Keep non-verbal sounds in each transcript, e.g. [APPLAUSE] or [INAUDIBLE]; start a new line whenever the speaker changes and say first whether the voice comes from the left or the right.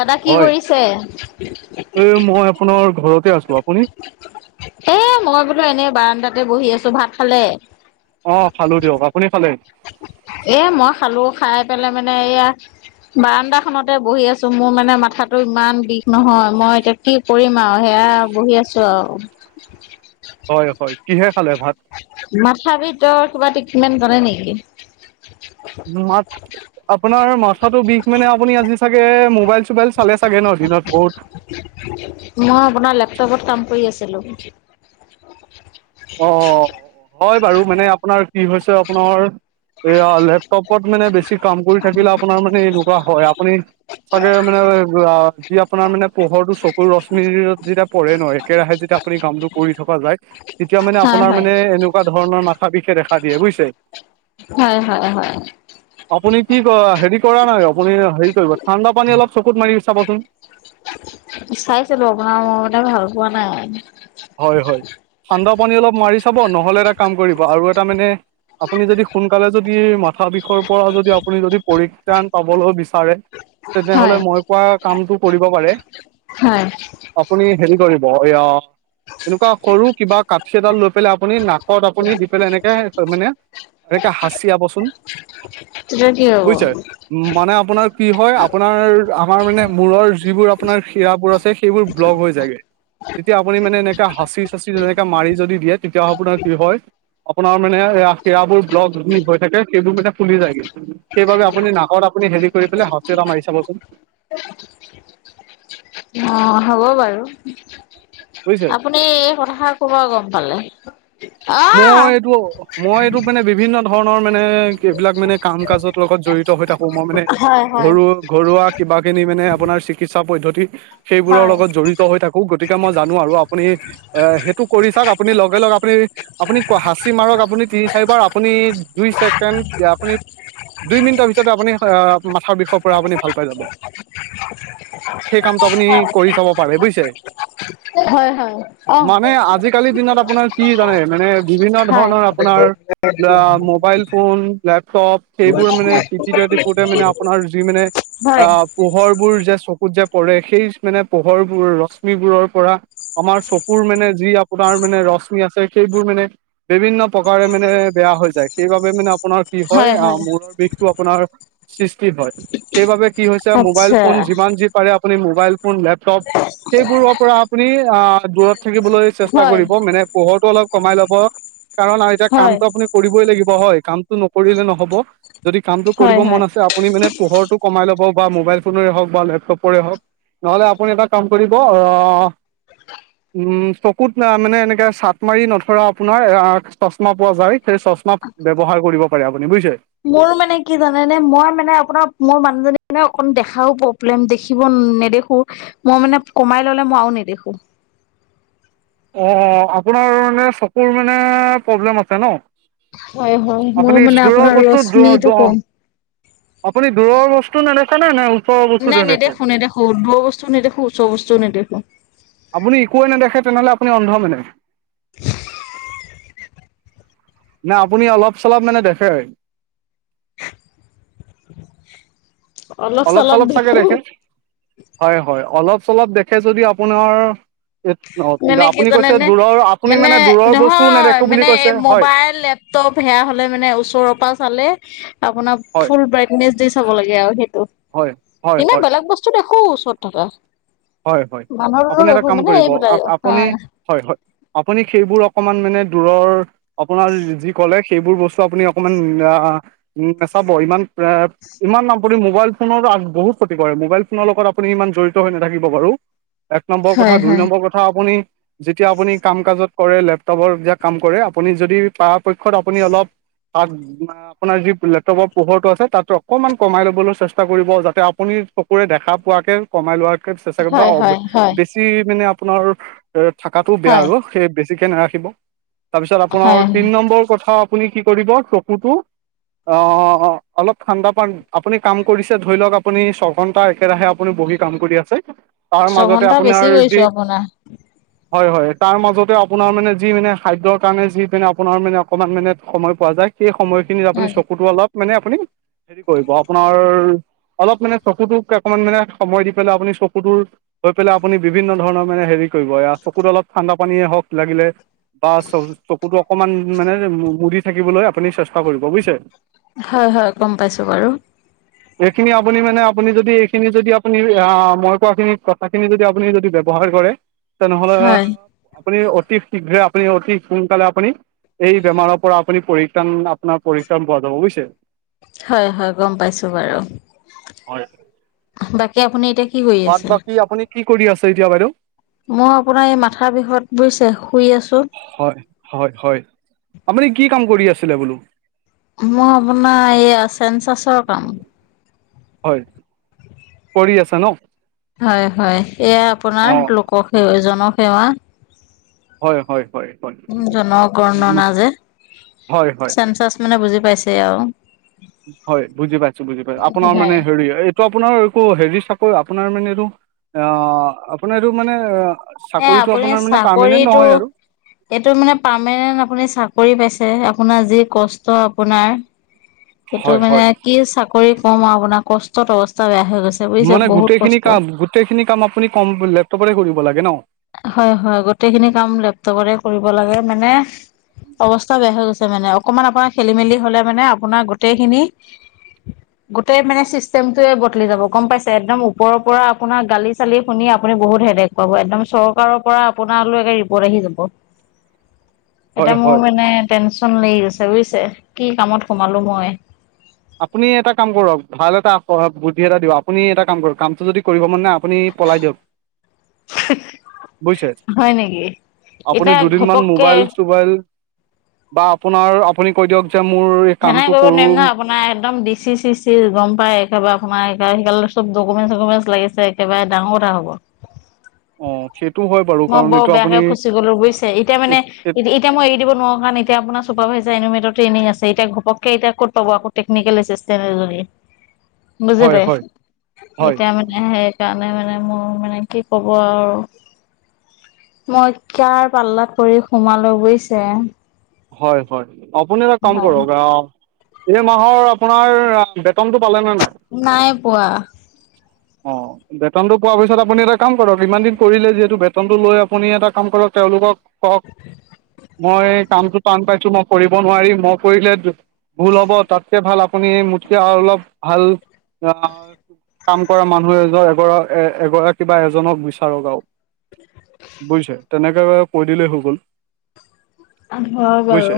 left: দাদা কি
right: হয়,
left: কৰিছে?
right: এই মই আপোনাৰ ঘৰতে আছো আ।
left: এ মই বোলো এনেই বাৰানদাতে বহি আছো, ভাত খালে?
right: অ খালো দিয়ক, আপুনি খালে?
left: এ মই খালো, খাই পেলাই মানে এইয়া বাৰানদাখনতে বহি আছো, মোৰ মানে মাথাটো ইমান বিষ নহয়, মই এতিয়া কি কৰিম আৰু সেয়া বহি আছো আও।
right: হয় হয় কিহে খালে ভাত?
left: মাথা ভিতৰত কিবা ট্ৰিপমেন্ট কৰে নেকি?
right: মা আপোনাৰ মাথাটো বিষ মানে আপুনি আজি চাগে মোবাইল বাইল চালে চাগে ন দিনত বহুত।
left: মই আপোনাৰ লেপটপত কাম কৰি আছিলো।
right: অ হয় বাৰু মানে আপোনাৰ কি হৈছে আপোনাৰ এয়া লেপটপত মানে বেছি কাম কৰি থাকিলে আপোনাৰ মানে এনেকুৱা হয়, আপুনি চাগে মানে যি আপোনাৰ মানে পোহৰটো চকু ৰশ্মিৰ যেতিয়া পৰে ন একেৰাহে যেতিয়া আপুনি কামতটো কৰি থকা যায় তেতিয়া মানে
left: হয়
right: আপোনাৰ
left: হয়
right: মানে এনেকুৱা ধৰণৰ মা আবিষে দেখা দিয়ে বুজিছে,
left: হয় হয় হয়
right: আপুনি কি কয় হেৰি কৰা নাই আপুনি হেৰি কৰিব ঠাণ্ডা পানী অলপ চকুত মাৰি চাবচোন।
left: চাইছিলো আপোনাৰ মই মানে ভাল পোৱা নাই।
right: হয় হয়, ঠান্দা পানী অলপ মাৰি চাব, নহ'লে এটা কাম কৰিব আৰু এটা মানে আপুনি যদি সোনকালে যদি মা থা বিষয়ৰ পৰা যদি আপুনি যদি পৰিত্ৰাণ পাবলৈ বিচাৰে তেতিয়া
left: হয়
right: হলে মই পোৱা কামতটো কৰিব পাৰে।
left: হয়।
right: আপুনি হেৰি কৰিব এয়া এনেকুৱা সৰু কিবা কাঠি এডাল লৈ পেলাই আপুনি নাকত আপুনি দি পেলাই এনেকে মানে এনেকে হাছিয়াব চোন।
left: তেতিয়া কি হব?
right: মানে আপোনাৰ কি হয় আপোনাৰ আমাৰ মানে মূৰৰ যিবোৰ আপোনাৰ শিৰাবোৰ আছে সেইবোৰ ব্লগ হৈ যায়গে, যেতিয়া আপুনি মানে এনে এ হাঁচি চাচি যেনেকে মাৰি যদি দিয়ে তেতিয়া আপোনাৰ কি হয়। আপোনাৰ মানে সেয়া সিৰাবোৰ ব্লক যদি হৈ থাকে সেইবোৰ মানে খুলি যায়গে। সেইবাবে আপুনি নাকত আপুনি হেৰি কৰি পেলাই হাতচি এটা মাৰি চাবচোন।
left: অ', হ'ব বাৰু
right: বুজিছে
left: আপু এই কথাষাৰ ক'ৰ পৰা গম পালে? অ',
right: মই এইটো, মই এইটো মানে বিভিন্ন ধৰণৰ মানে এইবিলাক মানে কাম-কাজৰ লগত জড়িত হৈ থাকোঁ মই মানে
left: হয়, হয়,
right: ঘৰু ঘৰুৱা কিবাখিনি মানে আপোনাৰ চিকিৎসা পদ্ধতি সেইবোৰ
left: হয়,
right: লগত জড়িত হৈ থাক খু গতিকে মই জানো আৰু আপুনি এ সেইটো কৰি চাওঁক আপুনি লগে লগে আপুনি আপুনি হাঁচি মাৰক আপুনি তিনি চাৰিবাৰ আপুনি দুই ছেকেণ্ড আপুনি দুই মিনিটৰ ভিতৰতে আপুনি অহ, মাথাৰ বিষৰ পৰা আপুনি ভাল পাই যাব। সেই কামটো আপুনি কৰি চাব পাৰে, বুজিছে।
left: হয়, হয়, অ',
right: মানে আজিকালিৰ দিনত আপোনাৰ কি জানে মানে বিভিন্ন
left: হয়,
right: ধৰণৰ আপোনাৰ অ', মোবাইল ফোন, লেপটপ সেইবোৰ মানে টিপিটে টিপোতে মানে আপোনাৰ যি মানে
left: হয়।
right: আহ পোহৰবোৰ যে চকুত যে পৰে সেই মানে পোহৰবোৰ ৰশ্মিবোৰৰ পৰা আমাৰ চকুৰ মানে যি আপোনাৰ মানে ৰশ্মি আছে। সেইবোৰ মানে বিভিন্ন প্ৰকাৰে মানে বেয়া হৈ যায়, সেইবাবে মানে আপোনাৰ কি হয় অহ, মূৰৰ বিষটো আপোনাৰ সৃষ্টি হয়। সেইবাবে কি হৈছে মোবাইল
left: আচ্ছা,
right: ফোন যিমান যি পাৰে আপুনি মোবাইল ফোন, লেপ টপ সেইবোৰৰ পৰা আপুনি অহ, দূৰত থাকিবলৈ চেষ্টা
left: হয়,
right: কৰিব মানে পোহৰটো অলপ কমাই ল'ব কাৰণ আৰু এতিয়া
left: হয়,
right: কামটো আপুনি কৰিবই লাগিব হয় কাম টো নকৰিলে নহ'ব যদি কামটো কৰিব
left: হয়,
right: মন
left: হয়।
right: আছে আ আপুনি মানে পোহৰটো কমাই ল'ব বা মোবাইল ফোনৰে হওঁক বা লেপটপৰে হওঁক। নহ'লে আপুনি এটা কাম কৰিব অ' উম, চকুত মানে এনেকে চাট মাৰি নধৰা আপোনাৰ অ', চচমা পোৱা যায়। সেই চশমাক ব্যৱহাৰ কৰিব পাৰে আপুনি, বুইছে।
left: মোৰ মানে কি জানেনে মই মানে আপোনাৰ মোৰ মানুহজনী মানে অকন দেখাও প [UNINTELLIGIBLE] দেখিব নেদেখো মই মানে কমাই ল'লে মই আৰু নেদেখো।
right: অ', অ', আপোনাৰ মানে চকুৰ মানে প্ৰব্লেম আছে ন'।
left: হয়, হয়, মোৰ
right: আপুনি
left: মানে
right: দূৰৰ
left: আপোনাৰ
right: বস্তু দ
left: ৰশ্মিটো
right: দ
left: কম।
right: আপুনি দূৰৰ বস্তু নেদেখে নে নে ও
left: নাই নেদেখো নেদেখো, দূৰৰ বস্তু নেদেখো, ওচৰৰ বস্তুও নেদেখো।
right: আপুনি একোৱে নেদেখে তেনেহ'লে আপুনি অন্ধ মানে।
left: [INAUDIBLE]
right: নে আপুনি অলপ চলপ মানে দেখে? অলপ চলপ চাগে দেখে, হয়, হয় অলপ চলপ দেখে যদি আপোনাৰ [UNINTELLIGIBLE] অ',
left: মানে
right: কিন্তু
left: কি
right: আপুনি কৈছে
left: জানেনে
right: দূৰৰ আপুনি মানে দূৰৰ বস্তুও নেদেখো বুলি কৈছে হয়।
left: ত' বেয়া হ'লে মানে ওচৰৰ পৰা চালে। আপোনাৰ
right: হয়
left: ফুল ব্ৰাইটনেচ দি চাব লাগে আৰু সেইটো,
right: হয় হয়
left: এনে
right: হয়
left: বেলেগ বস্তু দেখো ওচৰত থকা মানুহৰো [UNINTELLIGIBLE] মানে এই
right: অ', আপ আপুনি হয়, হয়, আপুনি সেইবোৰ অকমান মানে দূৰৰ আপোনাৰ যি ক'লে সেইবোৰ বস্তু আপুনি অকমান না-নাচাব ইমান এ ইমান আপুনি মোবাইল ফোনৰ আ বহুত ক্ষতি কৰে মোবাইল ফোনৰ লগত আপুনি ইমান জড়িত হৈ নাথাকিব বাৰু এক নম্বৰ কথা,
left: হয়
right: দুই
left: হয়
right: নম্বৰ কথা আপুনি যেতিয়া আপুনি কাম কাজত কৰে লেপটপত যে কাম কৰে আপুনি যদি পৰা পক্ষত আপুনি অলপ তাক আপোনাৰ যি লেপটপৰ পোহৰটো আছে তাত অকমান কমাই লবলৈ চেষ্টা কৰিব। যাতে আপুনি চকুৰে দেখা পোৱাকে কমাই লোৱাকে চেষ্টা কৰিব বা
left: হয়
right: অব
left: হয় হয়
right: বেছি বেছি মানে আপোনাৰ অ' থাকাটো বেয়া
left: হয়
right: আৰু সেই বেছিকে নাৰাখিব। তাৰপিছত
left: হয়
right: আপোনাৰ তিন
left: হয়
right: নম্বৰ কথা আপুনি কি কৰিব চকুটো অ', অলপ ঠাণ্ডা পান আপুনি কাম কৰিছে ধৰি লওঁক আপুনি ছঘন্টা একেৰাহে আপুনি বহি কাম কৰি আছে তাৰ মাজতে
left: ছঘন্টা বেছি
right: আপোনাৰ যি
left: কৰিছো আপোনাৰ।
right: হয়, হয়, তাৰ মাজতে আপোনাৰ মানে যি মানে খাদ্যৰ কাৰণে যি আপোনাৰ মানে অকমান মানে সময় পোৱা যায়। সেই সময়খিনিত আপুনি
left: হয়
right: চকুতো অলপ মানে আপুনি হেৰি কৰিব আপোনাৰ অলপ মানে চকুটোক অকমান মানে সময় দি পেলাই আপুনি চকুটোৰ লৈ পেলাই আপুনি বিভিন্ন ধৰণৰ মানে হেৰি কৰিব এয়া চকুত অলপ ঠাণ্ডা পানীয়েই হওঁক লাগিলে বা চ-চকুটো অকমান মানে মুদি থাকিবলৈ আপুনি চেষ্টা কৰিব বুইছে?
left: হয়, হয়, গম পাইছো বাৰু।
right: এইখিনি আপুনি মানে আপুনি যদি এইখিনি যদি আপুনি অ' মই কোৱাখিনি কথাখিনি যদি আপুনি যদি ব্যৱহাৰ কৰে তেনেহ'লে
left: হয়
right: আপুনি অতি শীঘ্ৰে আপুনি অতি সোনকালে আপুনি এই বেমাৰৰ পৰা আপুনি পৰিত্ৰাণ আপোনাৰ পৰিত্ৰাণ পোৱা যাব বুইছে?
left: হয়, হয়, গম পাইছো বাৰু! বাকী আপুনি এতিয়া কি কৰি
right: বাত
left: আছে
right: বাকী আপুনি কি কৰি আছে এতিয়া বাইদেউ?
left: মই আপোনাৰ এই মাথাৰ বিষত বুইছে শুই আছোঁ।
right: হয়, হয়, হয়, আপুনি কি কাম কৰি আছিলে বোলো?
left: মই আপোনাৰ এইয়া চেনঞ্চাছৰ কাম।
right: হয়, কৰি আছে ন?
left: হয়, হয়, এয়া
right: অ
left: আপোনাৰ লোকসেৱ জনসেৱা।
right: হয়, হয়, হয়। হয়।
left: উম, জনগণনা যে
right: হয় হয়
left: চেনচাচ্ মানে বুজি পাইছেই আৰু!
right: হয়, বুজি পাইছো বুজি পাইছো আপোনাৰ মানে
left: হয়।
right: হেৰি এই টো আপোনাৰ একো হেৰি চাকৰি আপোনাৰ মানে এইটো অ' আপোনাৰ এইটো মানে অ'
left: এ
right: চাকৰিটো
left: আপুনি
right: আপোনাৰ মানে পাৰ্মেন্ট
left: চাকৰিটো
right: নহয় আৰু?
left: এইটো মানে পাৰমানেণ্ট আপুনি চাকৰি পাইছে আপোনাৰ যি কষ্ট আপোনাৰ। এইটো
right: হয়
left: মানে
right: হয়
left: কি চাকৰি কম আৰু আপোনাৰ কষ্টত অৱস্থা বেয়া হৈ গৈছে। বুজিছে
right: মানে
left: বহুত
right: গোটেইখিনি
left: কষ্ট।
right: কাম গোটেইখিনি কাম আপুনি কম লেপটপতেই কৰিব লাগে ন?
left: হয়, হয়, গোটেইখিনি কাম লেপটপতে কৰিব লাগে। মানে অৱস্থা বেয়া হৈ গৈছে মানে অকমান আপোনাৰ খেলি মেলি হ'লে মানে আপোনাৰ গোটেইখিনি [INAUDIBLE] গোটেই মানে চিষ্টেমটোৱে বদলি যাব গম পাইছে। একদম ওপৰৰ পৰা আপোনাৰ গালি চালি শুনি আপুনি বহুত হেদে ক'ব একদম চৰকাৰৰ পৰা আপোনালালৈ একে ৰিপৰ্ট আহি যাব। এতিয়া
right: হয়
left: মোৰ
right: হয়
left: মানে টেনশ্যন লাগি গৈছে বুজিছে কি কামত সোমালোঁ মই।
right: আপুনি এটা কাম কৰক ভাল এটা বুদ্ধি এটা দিয়ক আপুনি এটা কাম কৰক কামটো যদি কৰিব মন নাই আপুনি পলাই দিয়ক।
left: [INAUDIBLE]
right: বুজিছে?
left: হয় নেকি?
right: আপুনি
left: এতিয়া
right: দুদিনমান
left: ঘপককে
right: মোবাইল চুবাইল বা আপোনাৰ -আপুনি কৈ দিয়ক যে মোৰ
left: সেনেকা
right: কামটো
left: কৰিব নোৱাৰিম
right: কৰোঁ
left: নহয় আপোনাৰ, একদম দি চি, চিচি গম পাই একেবাৰে আপোনাৰ এইগাল সেইগাল, চব ডকুমেণ্ট চকুমেণ্ট লাগিছে একেবাৰে ডাঙৰ কথা হ'ব।
right: অঁ সেইটো হয় বাৰু
left: মই
right: কাৰণ
left: বৰ
right: এইটো
left: বেয়াকে
right: আপুনি
left: ফচি গলো বুজিচ ছা। এতিয়া মানে, এতিয়া মই এৰি দিব নোৱাৰো কাৰণ এতিয়া আপোনাৰ চোপাৰভাইজাৰ এনিমেটৰ ট্ৰেইনিং আছে এতিয়া ঘপকে এতিয়া ক'ত পাব আক টেকনিকেল এছিষ্টেন্ট এজনী।
right: হয়
left: বুজিলে?
right: হয় হয়
left: এতিয়া মানে সেই সেইকাৰণে মানে মোৰ মানে কি ক'ব আৰু। মই কাৰ পাল্লাত পৰি সোমালো বুজিছে।
right: হয়- হয়। আপুনি এটা কাম
left: হয়
right: কৰক আ এই মাহৰ আপোনাৰ বেতনটো পালেনে নাই?
left: নাই পোৱা।
right: অ, বেতনতো পোৱাৰ পিছত আপুনি এটা কাম কৰক, ইমান দিন কৰিলে যিহেতু বেত নটো লৈ আপুনি এটা কাম কৰক, তেওঁলোকক কওক, মই কামটো টান পাইছো মই কৰিব নোৱাৰিম। মই কৰিলে ভুল হ'ব তাতকে ভাল আপুনি মোতকে আৰু অলপ ভাল, আহ কাম কৰা মানুহ এজন এগৰাক এ এগৰাকী বা এজনক বিচাৰক আৰু বুজিছে। তেনেকে এবাৰ কৈ দিলেই হৈ গ'ল।
left: হয় বাৰু।
right: বুজিছে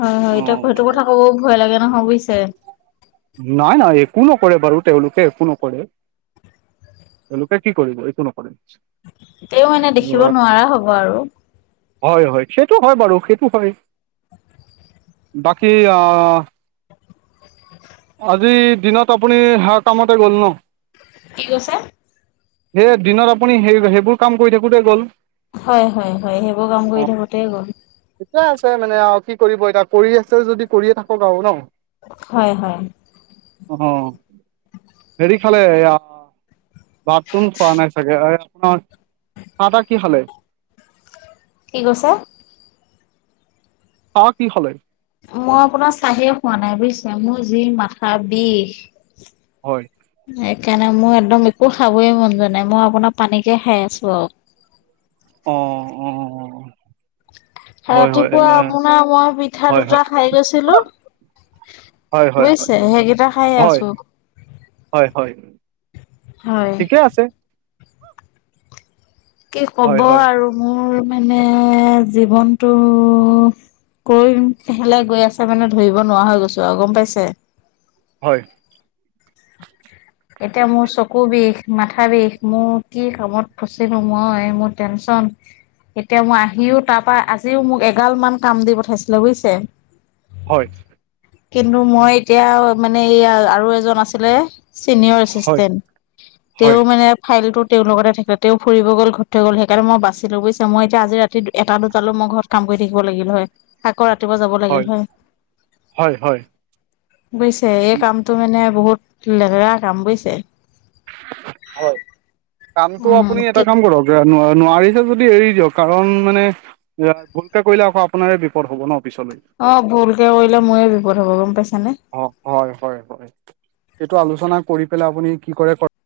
left: হয়-হয় এতিয়া
right: অঁ
left: সেইটো কথা ক'ব ভয় লাগে নহয় বুজিছে।
right: নহয় - নহয়। একো নকৰে বাৰু তেওঁলোকে একো নকৰে। তেওঁলোকে কি কৰিব? একো নকৰে।
left: তেও এনে দেখিব নোৱাৰা হ'ব আৰু
right: হয়-হয়, সেইটো হয় বাৰু সেইটো হয়। বাকী অহ আজি দিনত আপুনি সেইয়া কামতে গ'ল ন?
left: কি কৈছে?
right: সেই দিনত আপুনি সেই সেইবোৰ কাম কৰি থাকোঁতে গ'ল।
left: হয়- হয়- হয়। সেইবোৰ কাম
right: অ
left: কৰি থাকোতে গ'ল।
right: ঠিকে আছে মানে আৰু কি কৰিব এতিয়া। কৰি আছে যদি কৰিয়ে থাকক আৰু ন?
left: হয় হয়।
right: অ' হেৰি খালে এয়া ভাতটো খোৱা নাই চাগে, আ আৰ চাহ-তাহ কি খালে?
left: কি কৈছে?
right: চাহ কি খালে?
left: মই আপোনাৰ চাহেই খোৱা নাই বুজিছে। মোৰ যি মাথাৰ বিষ।
right: হয়।
left: সেইকাৰণে মোৰ একদম একো খাবই মন যোৱা নাই, মই আপোনাৰ পানীকে খাই আছো আৰু।
right: অ অ। হয় হয়
left: ৰাতিপুৱা আপোনাৰ মই পিঠা
right: হয়
left: দুটা
right: হয়
left: খাই গৈছিলো।
right: হয় হয়
left: বুজিছে, সেইকেইটা খাইয়ে
right: হয়
left: আছো।
right: হয় হয়
left: হয়।
right: ঠিকে আছে
left: কি ক'ব
right: হয় হয়
left: আৰু, মোৰ মানে জীৱনটো কৰিম সেইফালে গৈ আছে মানে ধৰিব নোৱাৰা হৈ গৈছো আৰু গম পাইছে?
right: হয়।
left: এতিয়া মোৰ চকু বিষ, মাথা বিষ মোৰ কি কামত ফচিলো মই মোৰ টেনচন। এতিয়া মই আহিও তাৰপা, আজিও মোক এগাল মান কাম দি পঠাইছিলে বুজিছে।
right: হয়।
left: কিন্তু মই এতিয়া মানে এইয়া আৰু এজন আছিলে। চিনিয়ৰ
right: হয়
left: এচিষ্টেণ্ট,
right: হয়
left: তেওঁ মানে ফাইলটো তেওঁৰ লগতে থাকিলে, তেওঁ ফুৰিব গ'ল ঘৰতথৈ গ'ল সেইকাৰণ মই বাছিলো বুইছে, মই এতিয়া আজি ৰাতি দু এটা দুটালৈ মই ঘৰত কাম কৰি থাকিব লাগিল হয়, আকৌ ৰাতিপুৱা যাব লাগিল হয়।
right: হয় হয়
left: বুজিছে, এই কামটো মানে বহুত লেতেৰা কাম বুজিছে।
right: হয়, কামটো
left: উম,
right: আপুনি এটা কাম কৰক। নোৱা নোৱা নোৱাৰিছা যদি এৰি দিয়ক, কাৰণ মানে যে ভুলকে কৰিলে আকৌ আপোনাৰে বিপদ হ'ব ন' পিছলৈ।
left: অ', ভুলকে কৰিলে মোৰে বিপদ হ'ব গম পাইছানে?
right: অ' হয়, হয়, হয়, সেইটো আলোচনা কৰি পেলাই আপুনি কি কৰে কৰ